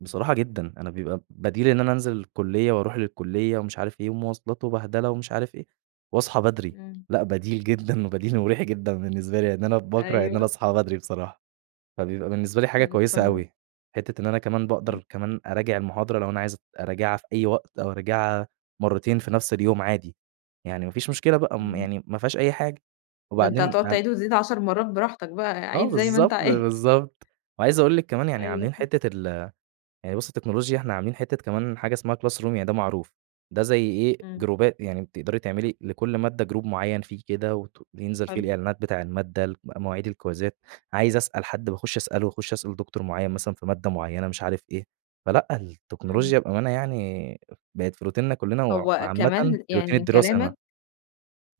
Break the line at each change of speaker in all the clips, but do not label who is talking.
بصراحة جدًا، أنا بيبقى بديل إن أنا أنزِل الكُلِّيَّة وأروح للكُلِّيَّة ومش عارف إيه، ومواصلات وبهدلة ومش عارف إيه، واصحى بدري
إمم.
لأ، بديل جدًا وبديل مُريح جدًا بالنسبة لي، لإن أنا باكره إن أنا
أيوه.
أصحى بدري بصراحة، فبيبقى بالنسبة لي حاجة
إمم،
كويسة
تمام.
أوي. حِتّة إن أنا كمان
إمم.
باقدر كمان أراجع المُحاضرة لو أنا عايز ات أراجعها في أي وقت، أو أراجعها مرتين في نفس اليوم عادي، يعني ما فيش مشكلة بقى، م
إمم.
يعني ما فيهاش أي حاجة،
ده أنت
وبعدين
هتقعُد
ام
تعيد وتزيد 10 مرّات براحتك بقى،
آه،
عيد زي ما أنت
بالضبط
عايز.
بالضبط، وعايز أقول لِك كمان يعني
أيوه،
عاملين
إمم.
حتّة ال يعني بُصي التكنولوجيا، إحنا عاملين حتّه كمان حاجة إسمها Classroom يعني ده معروف، ده زي إيه
إمم.
جروبات يعني بتقدري تعملي لكل مادة Group مُعيّن فيه كده، وت بينزل فيه
حلو.
الإعلانات بتاع المادة، الك مواعيد الكويزات عايز أسأل حد باخُش أسأله، وأخُشّ أسأل دكتور مُعيّن مثلًا في مادة مُعيّنة مش عارف إيه، فلأ،
إمم.
التكنولوجيا بأمانة يعني بقت في روتيننا كُلّنا، وع
هو
وعامّةً
كمان
في
يعني
روتين
من
الدراسة ما
كلامك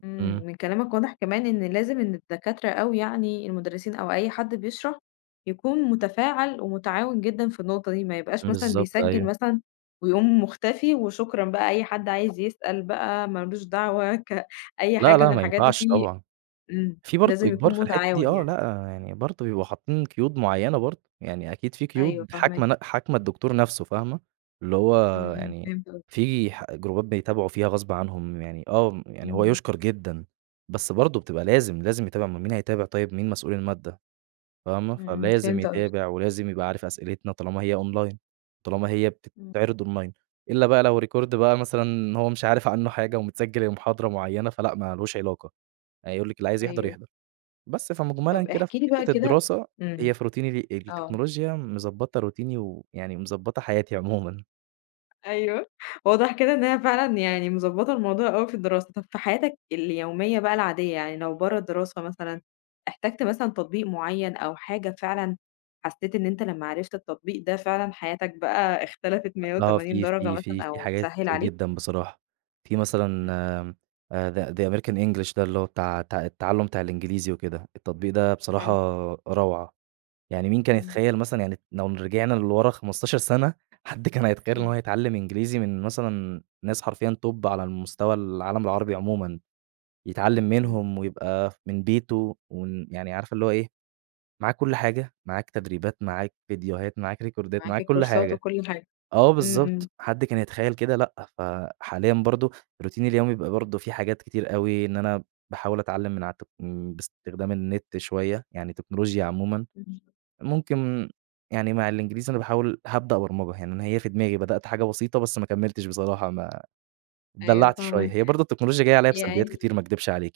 إمم
إمم.
من كلامك واضح كمان إن لازم إن الدكاترة أو يعني المُدرّسين أو أي حد بيشرح، يكون مُتفاعل ومُتعاون جدًا في النُقطة دي، ما يبقاش مثلًا
بالضبط،
بيسجِّل
أيوه.
مثلًا، ويقوم مُختفي وشكرًا بقى أي حد عايز يسأل بقى ما لوش دعوة، ك أي
لأ
حاجة
لأ،
من
ما
الحاجات دي
ينفعش
في
طبعًا.
إمم
في برضه
لازم
إجبار
يكون
في الحِتّه دي
مُتعاون
آه، لأ،
يعني.
يعني برضه بيبقوا حاطِّين قُيود مُعيّنة برضه، يعني أكيد في
أيوه،
قُيود
فاهماك.
حاكمة ن حاكمة الدكتور نَفْسُه فاهمة، اللي هو
إمم، إمم،
يعني
فهمت قصدك.
في ح جروبات بيتابعوا فيها غصب عنهم يعني آه، يعني هو
إمم.
يُشكَر جدًا، بس برضه بتبقى لازم، لازم يتابع أُمَّال مين هيتابع طيب، مين مسؤول المادَّة فاهمة،
إمم، إمم،
فلازم
فهمت قصدك.
يتابع ولازم يبقى عارف أسئلتنا، طالما هي Online طالما هي
إمم.
بتتعرض Online إلّا بقى لو Record بقى مثلًا هو مش عارف عَنّه حاجة ومتسجل المحاضرة معيّنة فلأ، ما لوش علاقة، هيقول لِك اللي عايز يحضر
أيوه.
يحضر، بس فمُجملًا
طَب
كده في
احكِ لي بقى
حِتّة
كده
الدراسة
إمم،
هي في روتيني دي
آه.
التكنولوجيا مضبطة روتيني ويعني مضبطة حياتي عمومًا.
أيوه، واضح كده إن هي فعلًا يعني مضبطة الموضوع أوي في الدراسة، طَب في حياتك اليومية بقى العادية، يعني لو برَّا الدراسة مثلًا، احتجت مثلًا تطبيق معيّن أو حاجة فعلًا حَسِّيت إن أنت لمّا عرفت التّطبيق ده فعلًا حياتك بقى اختلفت مِيّة
آه،
وتَمَانين
في
درجة
في في
مثلًا،
في
أو
حاجات
سهّل
كتير
عليك؟
جدًا بصراحة، في مثلًا
إمم.
آآ The the American English ده اللي هو بتاع ت التّعلُّم بتاع الإنجليزي وكده، التطبيق ده بصراحة
حلو.
روعة، يعني مين كان
إمم.
يتخيّل مثلًا يعني لو رجعنا لورا 15 سنة، حد كان هيتخيّل إن هو
إمم.
هيتعلّم إنجليزي من مثلًا ناس حرفيًا Top على المستوى العالم العربي عمومًا، يتعلم
إمم.
منهم ويبقى ف من بيتُه ومن يعني عارفة اللي هو إيه، معاك كُلّ حاجة، معاك تدريبات، معاك فيديوهات، معاك ريكوردات
معاك
معاك كُلّ
الكورسات
حاجة،
وكُلّ حاجة،
آه
إمم، إمم.
بالضبط، حد كان يتخيّل كده لأ، ف حاليًا برضه روتيني اليومي بيبقي برضه في حاجات كتير أوي، إن أنا باحاول أتعلّم من عالت إمم بإستخدام النت شوية، يعني تكنولوجيا عمومًا،
إمم.
ممكن يعني مع الإنجليزي أنا باحاول هابدأ برمجة هنا، هي في دماغي بدأت حاجة بسيطة بس ما كملتش بصراحة ما
أيوه
اتدلعت شوية،
فاهماك،
هي برضه التكنولوجيا جاية عليّا بسلبيات
يعني
كتير ما اكدبش عليكِ.